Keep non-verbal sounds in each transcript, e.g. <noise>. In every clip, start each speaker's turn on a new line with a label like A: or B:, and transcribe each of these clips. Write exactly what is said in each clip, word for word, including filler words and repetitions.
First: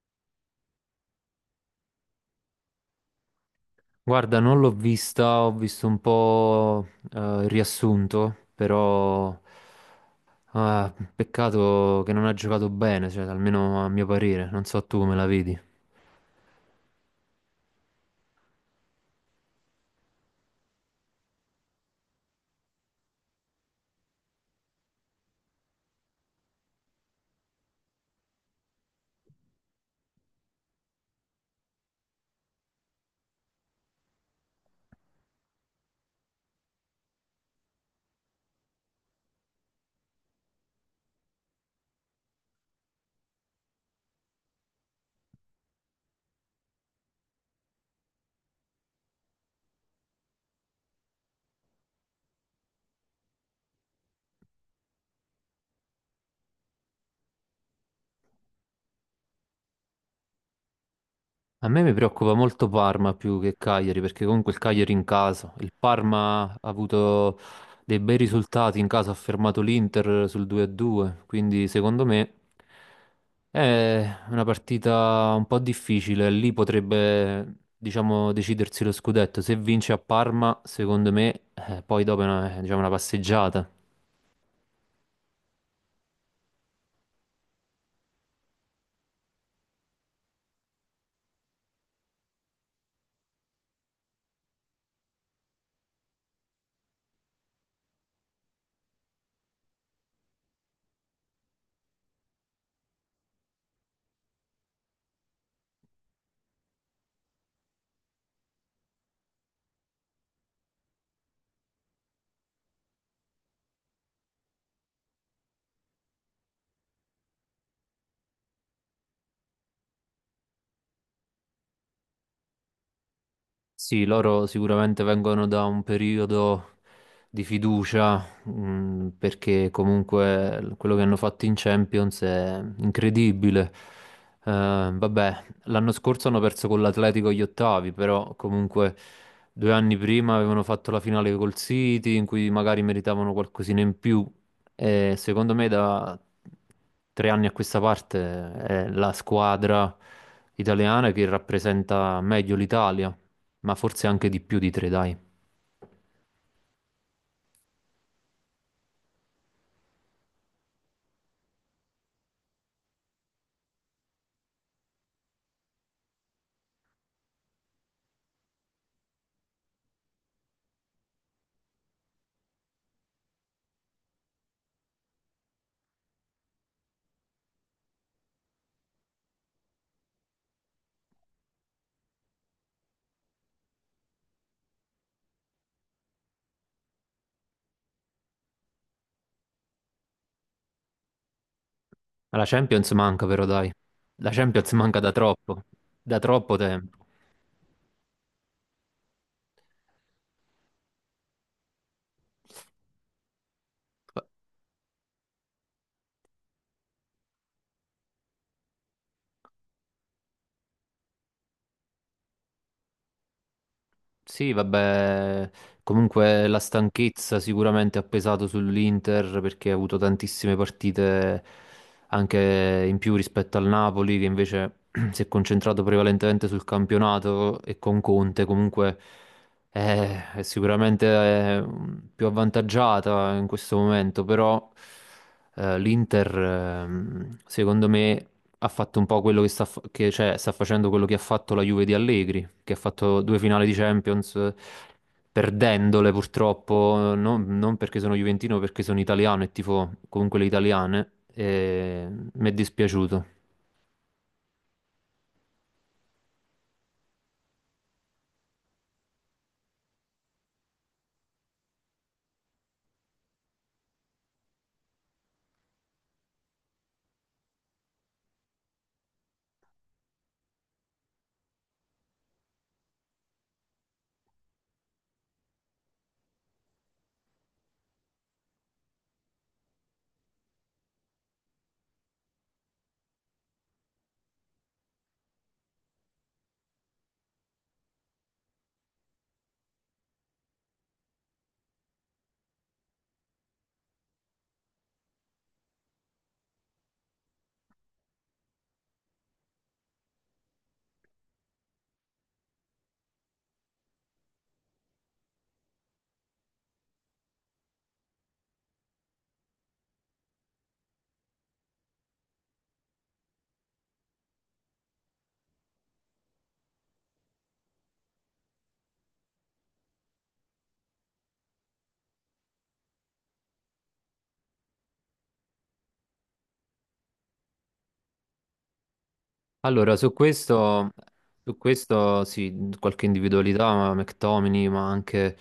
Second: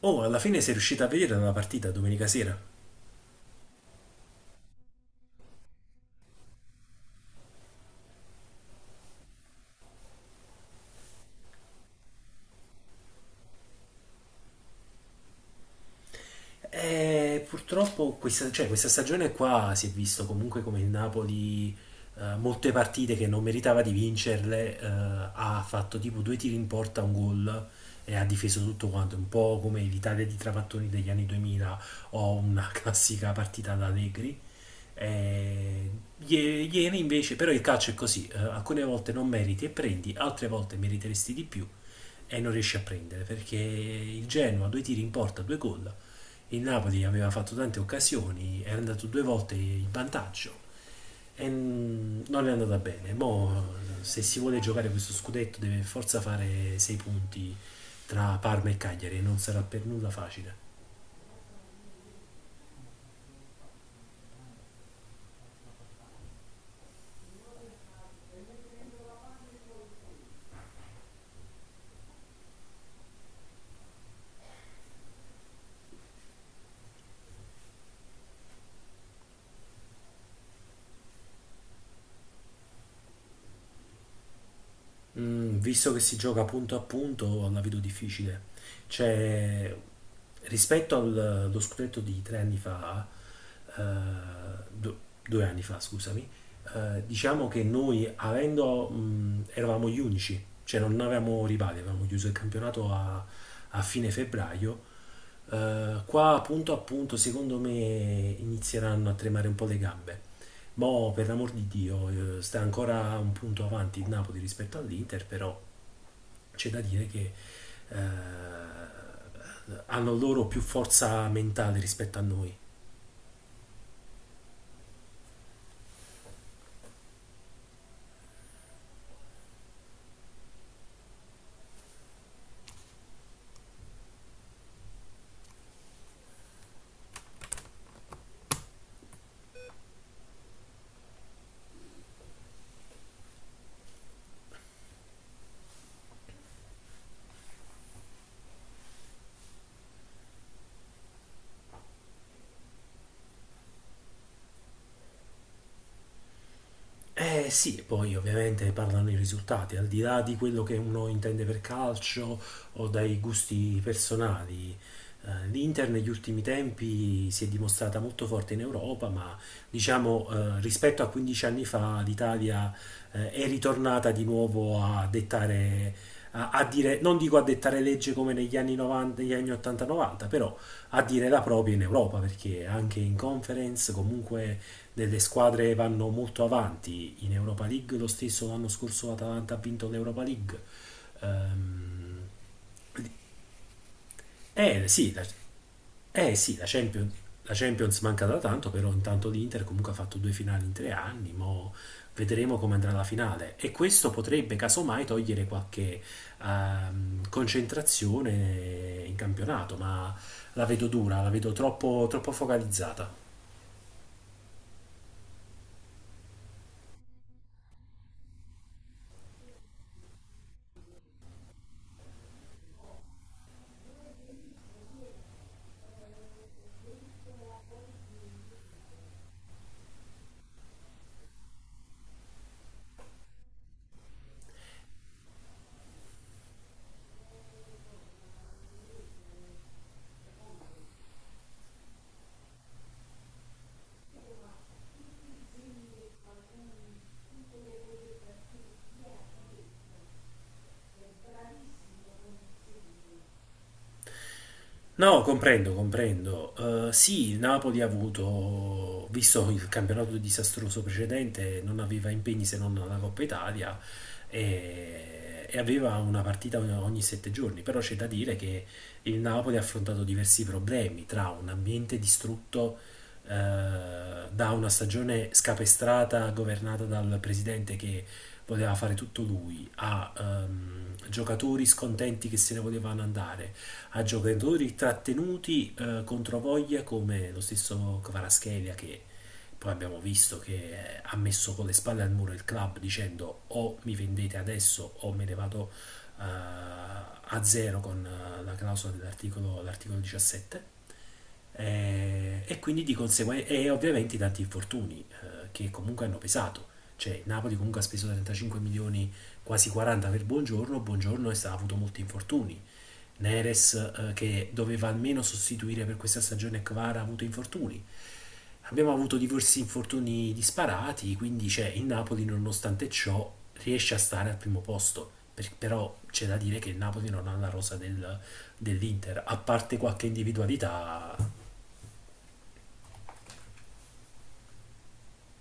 A: Oh, alla fine sei riuscita a vedere la partita domenica sera?
B: Guarda, non l'ho vista, ho visto un po' eh, il riassunto, però ah, peccato che non ha giocato bene, cioè, almeno a mio parere, non so tu come la vedi.
A: E purtroppo questa, cioè, questa stagione qua si è visto comunque come il Napoli, eh, molte partite che non meritava di vincerle. Eh, ha fatto tipo due tiri in porta, un gol, e ha difeso tutto quanto, un po' come l'Italia di Trapattoni degli anni duemila o una <laughs> classica partita da Allegri. Eh, ie- ieri invece, però il calcio è così, eh, alcune volte non meriti e prendi, altre volte meriteresti di più e non riesci a prendere perché il Genoa due tiri in porta, due gol. Il Napoli aveva fatto tante occasioni, era andato due volte in vantaggio e mm, non è andata bene. Mo, se si vuole giocare questo scudetto deve forza fare sei punti tra Parma e Cagliari e non sarà per nulla facile.
B: A me mi preoccupa molto Parma più che Cagliari, perché comunque il Cagliari in casa, il Parma ha avuto dei bei risultati in casa, ha fermato l'Inter sul due due, quindi secondo me è una partita un po' difficile, lì potrebbe, diciamo, decidersi lo scudetto. Se vince a Parma, secondo me, eh, poi dopo è una, è, diciamo, una passeggiata.
A: Mm, visto che si gioca punto a punto, la vedo difficile. Cioè, rispetto al- allo scudetto di tre anni fa, eh, du- due anni fa, scusami, eh, diciamo che noi avendo, mm, eravamo gli unici, cioè non avevamo rivali, avevamo chiuso il campionato a, a fine febbraio. Eh, qua appunto appunto secondo me inizieranno a tremare un po' le gambe. Mo' per l'amor di Dio, eh, sta ancora un punto avanti il Napoli rispetto all'Inter, però c'è da dire che eh, hanno loro più forza mentale rispetto a noi.
B: Sì, loro sicuramente vengono da un periodo di fiducia, mh, perché comunque l- quello che hanno fatto in Champions è incredibile. Eh, vabbè, l'anno scorso hanno perso con l'Atletico gli ottavi, però comunque due anni prima avevano fatto la finale col City, in cui magari meritavano qualcosina in più. E secondo me da tre anni a questa parte è la squadra italiana che rappresenta meglio l'Italia, ma forse anche di più di tre, dai. Ma
A: Eh sì, e poi ovviamente parlano i risultati, al di là di quello che uno intende per calcio o dai gusti personali. Eh, L'Inter negli ultimi tempi si è dimostrata molto forte in Europa, ma diciamo, eh, rispetto a quindici anni fa l'Italia eh, è ritornata di nuovo a dettare, a, a dire, non dico a dettare legge come negli anni novanta, negli anni ottanta novanta, però a dire la propria in Europa, perché anche in conference comunque delle squadre vanno molto avanti in Europa League. Lo stesso l'anno scorso l'Atalanta ha vinto l'Europa League. Ehm,
B: la Champions manca, però, dai. La Champions
A: eh,
B: manca da
A: sì, la,
B: troppo, da
A: eh
B: troppo
A: sì, la
B: tempo.
A: Champions, la Champions manca da tanto, però intanto l'Inter comunque ha fatto due finali in tre anni. Mo vedremo come andrà la finale e questo potrebbe casomai togliere qualche ehm, concentrazione in campionato, ma la vedo dura, la vedo troppo, troppo focalizzata.
B: Sì, vabbè, comunque la stanchezza sicuramente ha pesato sull'Inter perché ha avuto tantissime partite anche in più rispetto al Napoli che invece <clears throat> si è concentrato prevalentemente sul campionato e con Conte comunque è, è sicuramente eh, più avvantaggiata in questo momento, però eh, l'Inter ehm, secondo me ha fatto un po' quello che sta, fa- che, cioè, sta facendo quello che ha fatto la Juve di Allegri, che ha fatto due finali di Champions, eh, perdendole purtroppo, non, non perché sono juventino, perché sono italiano e tifo comunque le italiane, e mi è dispiaciuto.
A: No, comprendo, comprendo. Eh, sì, il Napoli ha avuto, visto il campionato disastroso precedente, non aveva impegni se non la Coppa Italia e, e aveva una partita ogni, ogni sette giorni, però c'è da dire che il Napoli ha affrontato diversi problemi tra un ambiente distrutto eh, da una stagione scapestrata governata dal presidente che voleva fare tutto lui, a ehm, giocatori scontenti che se ne volevano andare, a giocatori trattenuti eh, contro voglia come lo stesso Kvaraschelia, che poi abbiamo visto che eh, ha messo con le spalle al muro il club dicendo o mi vendete adesso o me ne vado eh, a zero con eh, la clausola dell'articolo l'articolo diciassette. Eh, e quindi di conseguenza e ovviamente i tanti infortuni eh, che comunque hanno pesato, cioè il Napoli comunque ha speso trentacinque milioni, quasi quaranta, per Buongiorno. Buongiorno è stato, ha avuto molti infortuni. Neres, eh, che doveva almeno sostituire per questa stagione Kvara, ha avuto infortuni. Abbiamo avuto diversi infortuni disparati, quindi c'è il Napoli, nonostante ciò, riesce a stare al primo posto. Per- però c'è da dire che il Napoli non ha la rosa del- dell'Inter, a parte
B: Allora,
A: qualche
B: su questo,
A: individualità
B: su questo sì, mhmm, qualche individualità, ma McTominay, ma anche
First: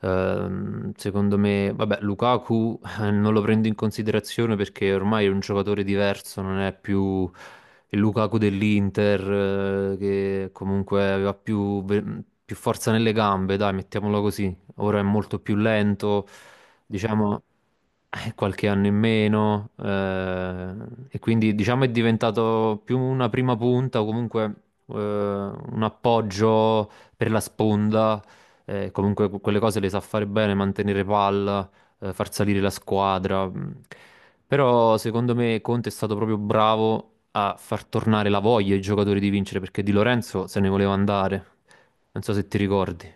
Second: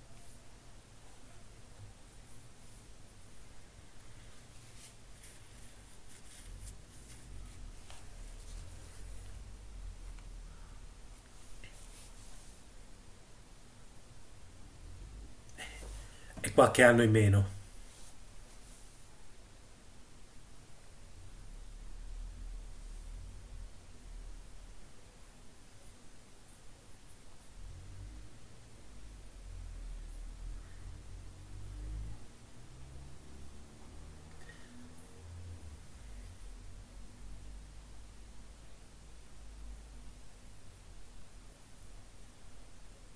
B: ehm, secondo me, vabbè, Lukaku eh, non lo prendo in considerazione perché ormai è un giocatore diverso, non è più il Lukaku dell'Inter eh, che comunque aveva più, ve- più forza nelle gambe, dai, mettiamolo così. Ora è molto più lento,
A: e qualche anno in
B: diciamo,
A: meno.
B: eh, qualche anno in meno, eh, e quindi diciamo è diventato più una prima punta o comunque eh, un appoggio per la sponda, eh, comunque que- quelle cose le sa fare bene, mantenere palla, eh, far salire la squadra. Mh. Però secondo me Conte è stato proprio bravo a far tornare la voglia ai giocatori di vincere perché Di Lorenzo se ne voleva andare. Non so se ti ricordi.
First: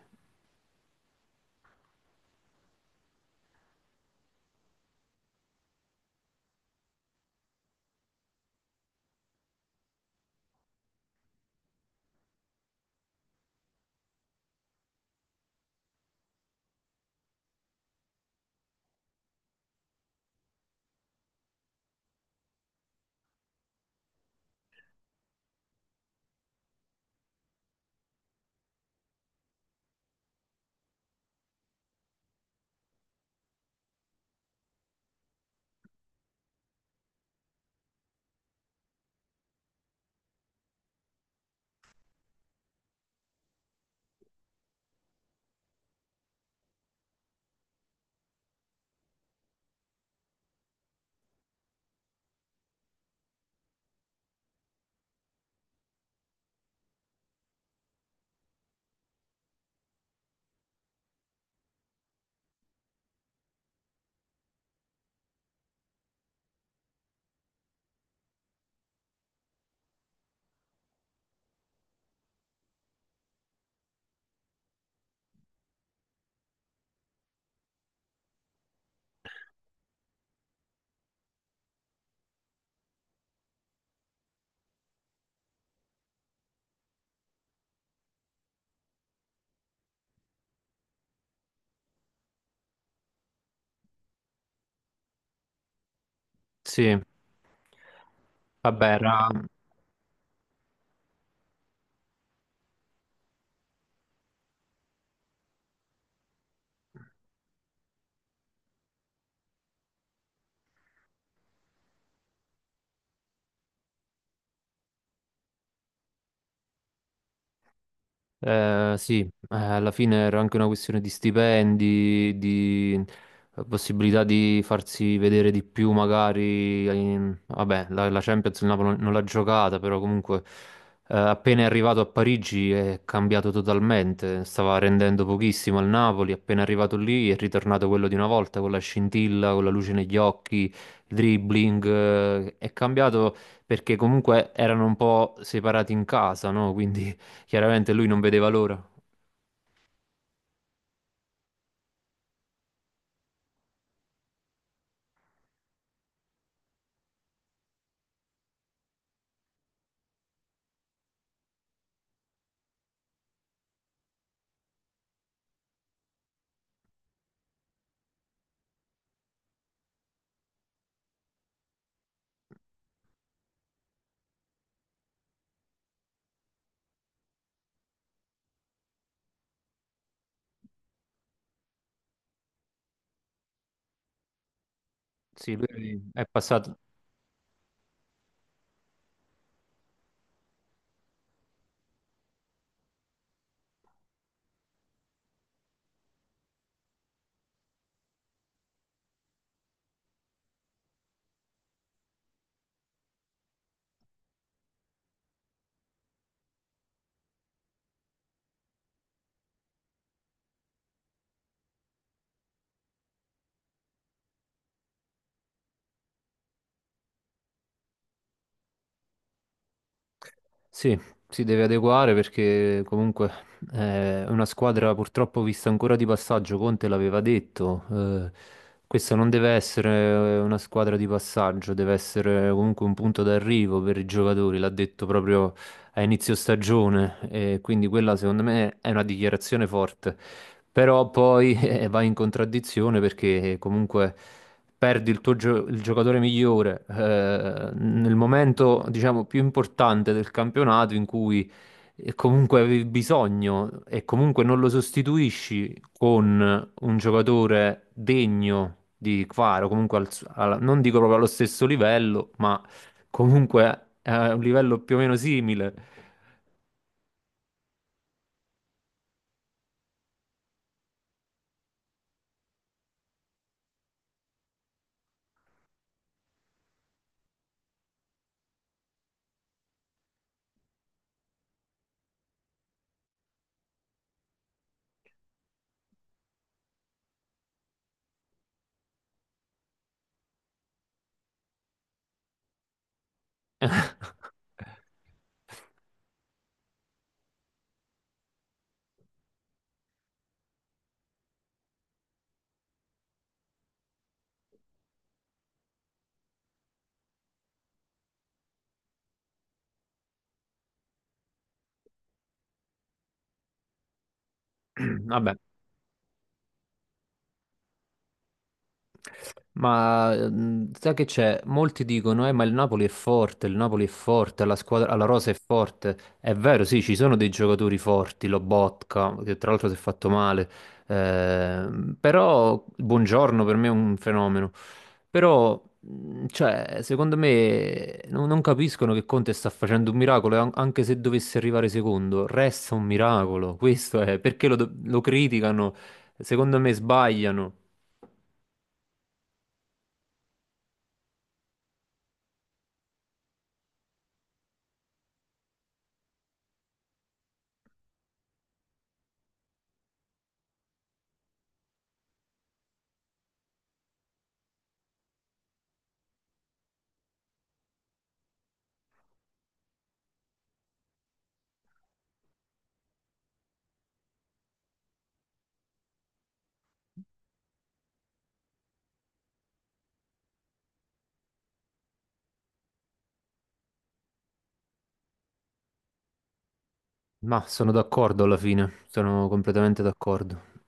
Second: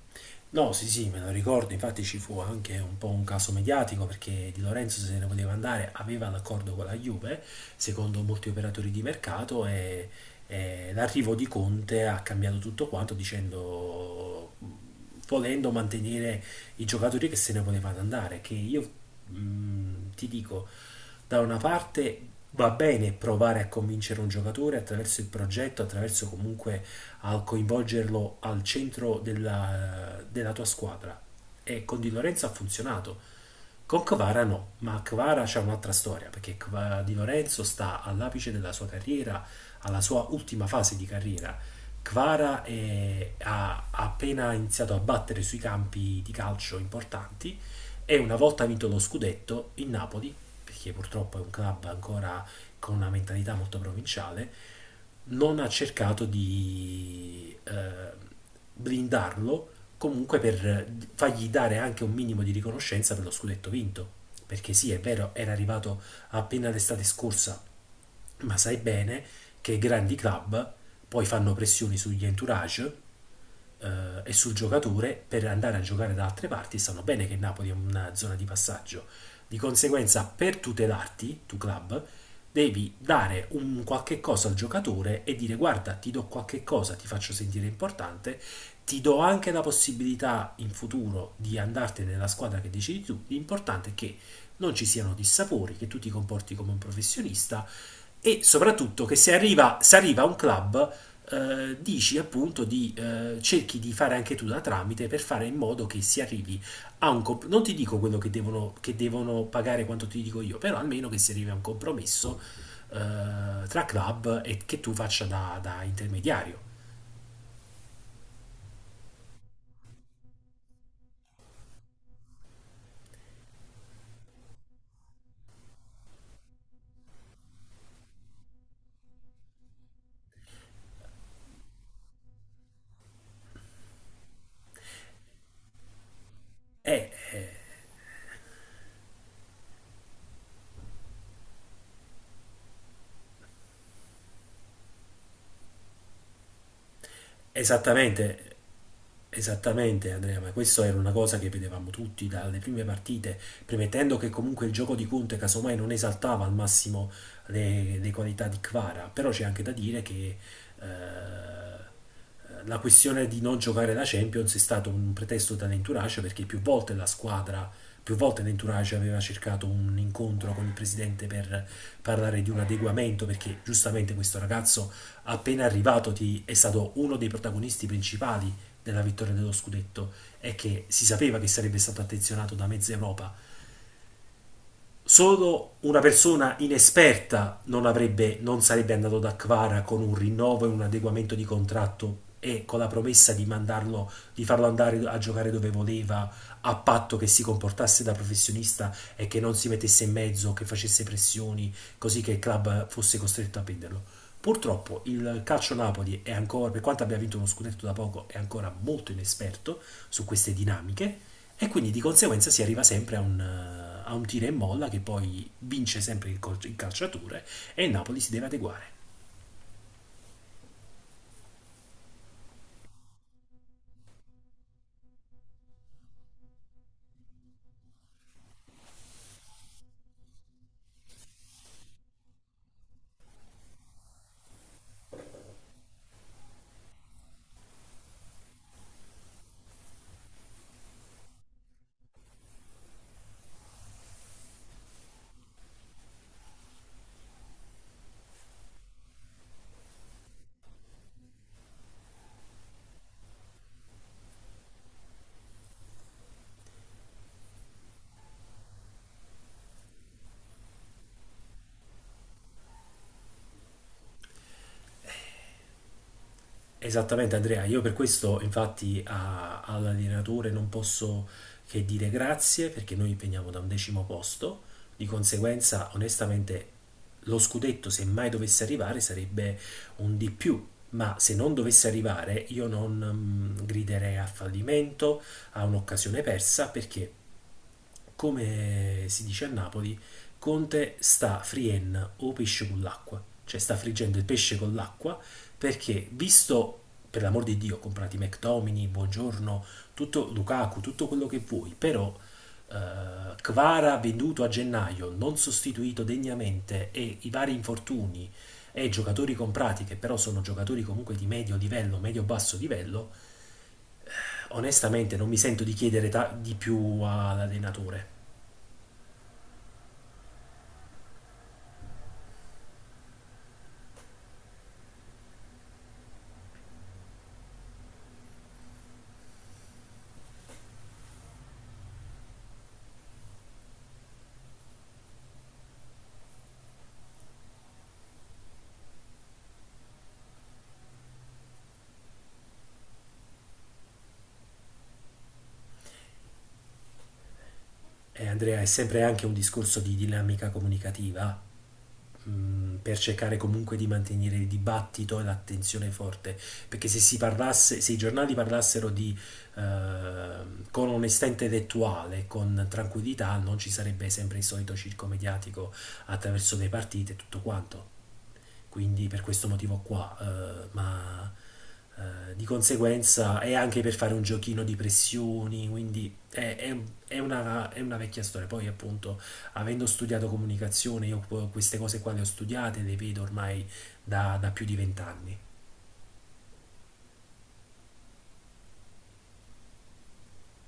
A: No, sì, sì, me lo ricordo, infatti ci fu anche un po' un caso mediatico perché Di Lorenzo se ne voleva andare, aveva l'accordo con la Juve, secondo molti operatori di mercato, e, e l'arrivo di Conte ha cambiato tutto quanto, dicendo, volendo mantenere i giocatori che se ne volevano andare, che io, mh, ti dico, da una parte va bene provare a convincere un giocatore attraverso il progetto, attraverso comunque a coinvolgerlo al centro della, della tua squadra. E con Di Lorenzo ha funzionato. Con Kvara no, ma Kvara c'è un'altra storia, perché Kva- Di Lorenzo sta all'apice della sua carriera, alla sua ultima fase di carriera. Kvara è- ha ha appena iniziato a battere sui campi di calcio importanti e, una volta vinto lo scudetto, il Napoli, perché purtroppo è un club ancora con una mentalità molto provinciale, non ha cercato di eh, blindarlo comunque per fargli dare anche un minimo di riconoscenza per lo scudetto vinto. Perché sì, è vero, era arrivato appena l'estate scorsa, ma sai bene che grandi club poi fanno pressioni sugli entourage eh, e sul giocatore per andare a giocare da altre parti, sanno bene che Napoli è una zona di passaggio. Di conseguenza, per tutelarti, tu club, devi dare un qualche cosa al giocatore e dire guarda, ti do qualche cosa, ti faccio sentire importante, ti do anche la possibilità in futuro di andartene nella squadra che decidi tu. L'importante è che non ci siano dissapori, che tu ti comporti come un
B: Sì,
A: professionista e
B: vabbè,
A: soprattutto che
B: era.
A: se arriva, se arriva a un club, eh, dici appunto di, eh, cerchi di fare anche tu da tramite per fare in modo che si arrivi a un comp- non ti dico quello che devono, che devono pagare quanto ti dico io, però almeno che si arrivi a un compromesso eh, tra club e che tu faccia da, da intermediario.
B: Eh, sì, eh, alla fine era anche una questione di stipendi, di eh, possibilità di farsi vedere di più, magari. in- Vabbè, la, la Champions il Napoli non non l'ha giocata, però comunque eh, appena è arrivato a Parigi è cambiato totalmente. Stava rendendo pochissimo al Napoli, appena è arrivato
A: Eh,
B: lì è
A: eh,
B: ritornato quello di una volta, con la scintilla, con la luce negli occhi, il dribbling. eh, È cambiato perché comunque erano un po' separati in casa, no? Quindi chiaramente lui non vedeva
A: esattamente,
B: l'ora.
A: Esattamente Andrea, ma questo era una cosa che vedevamo tutti dalle prime partite, premettendo che comunque il gioco di Conte casomai non esaltava al massimo le, le qualità di Kvara, però c'è anche da dire che eh, la questione di non giocare la Champions è stato un pretesto dall'entourage, perché più volte la squadra, più volte l'entourage aveva cercato un incontro con il presidente per parlare di un adeguamento, perché giustamente questo ragazzo appena arrivato ti- è stato uno dei protagonisti principali della vittoria dello scudetto, è che si sapeva che sarebbe stato attenzionato da mezza Europa.
B: Sì,
A: Solo una
B: lui è
A: persona
B: passato.
A: inesperta non, avrebbe, non sarebbe andato da Kvara con un rinnovo e un adeguamento di contratto e con la promessa di, mandarlo, di farlo andare a giocare dove voleva, a patto che si comportasse da professionista e che non si mettesse in mezzo, che facesse pressioni, così che il club fosse costretto a venderlo. Purtroppo il calcio Napoli è ancora, per quanto abbia vinto uno scudetto da poco, è ancora molto inesperto su queste dinamiche e quindi di conseguenza si arriva sempre a un, eh, a un tira e molla, che poi vince sempre il, col- il calciatore e il Napoli si deve adeguare.
B: Sì, si deve adeguare perché comunque è una squadra purtroppo vista ancora di passaggio, Conte l'aveva detto. Eh, questa non deve essere una squadra di passaggio, deve essere comunque un punto d'arrivo per i giocatori, l'ha detto proprio a inizio stagione e quindi quella secondo me è una dichiarazione forte. Però poi <laughs> eh, va in contraddizione perché comunque perdi il tuo gio- il giocatore migliore eh, nel momento, diciamo, più importante del campionato in cui eh, comunque avevi bisogno e comunque non lo sostituisci con un giocatore degno di Kvara, comunque al su- alla- non dico proprio allo stesso livello, ma comunque a un livello più o meno simile.
A: Esattamente Andrea, io per questo infatti a- all'allenatore non posso che dire grazie, perché noi veniamo da un decimo posto. Di conseguenza, onestamente, lo scudetto, se mai dovesse arrivare, sarebbe un di più, ma se non dovesse arrivare io non mm, griderei a fallimento, a un'occasione persa, perché, come si dice a Napoli, Conte sta frien o pesce con l'acqua, cioè sta friggendo il
B: <laughs>
A: pesce con l'acqua, perché visto, per l'amor di Dio, comprati McTomini, Buongiorno, tutto Lukaku, tutto quello che vuoi, però eh, Kvara venduto a gennaio, non sostituito degnamente, e i vari infortuni, e giocatori comprati che però sono giocatori comunque di medio livello, medio basso livello. Onestamente non
B: Vabbè.
A: mi sento di chiedere ta- di più all'allenatore.
B: Ma mm, sai che c'è? Molti dicono, eh, ma il Napoli è forte, il Napoli è forte, la squadra, la rosa è forte. È vero, sì, ci sono dei giocatori forti, Lobotka, che tra l'altro si è fatto male, ehm, però Buongiorno per me è un fenomeno. Però, mm, cioè, secondo me non, non capiscono che Conte sta facendo un miracolo, e an- anche se dovesse arrivare secondo, resta un miracolo. Questo è, perché lo do- lo criticano? Secondo me sbagliano.
A: Eh, Andrea, è sempre anche un discorso di dinamica comunicativa, mm, per cercare comunque di mantenere il dibattito e l'attenzione forte, perché se si parlasse, se i giornali parlassero di, eh, con onestà intellettuale, con tranquillità, non ci sarebbe sempre il solito circo mediatico attraverso le partite e tutto quanto, quindi per questo motivo qua, eh, ma eh, di conseguenza è anche per fare un giochino di pressioni, quindi è, è- è una, è una vecchia storia. Poi appunto, avendo studiato comunicazione, io qu- queste cose qua le ho studiate, le vedo ormai da, da più di vent'anni.
B: Ma sono d'accordo alla fine, sono completamente d'accordo.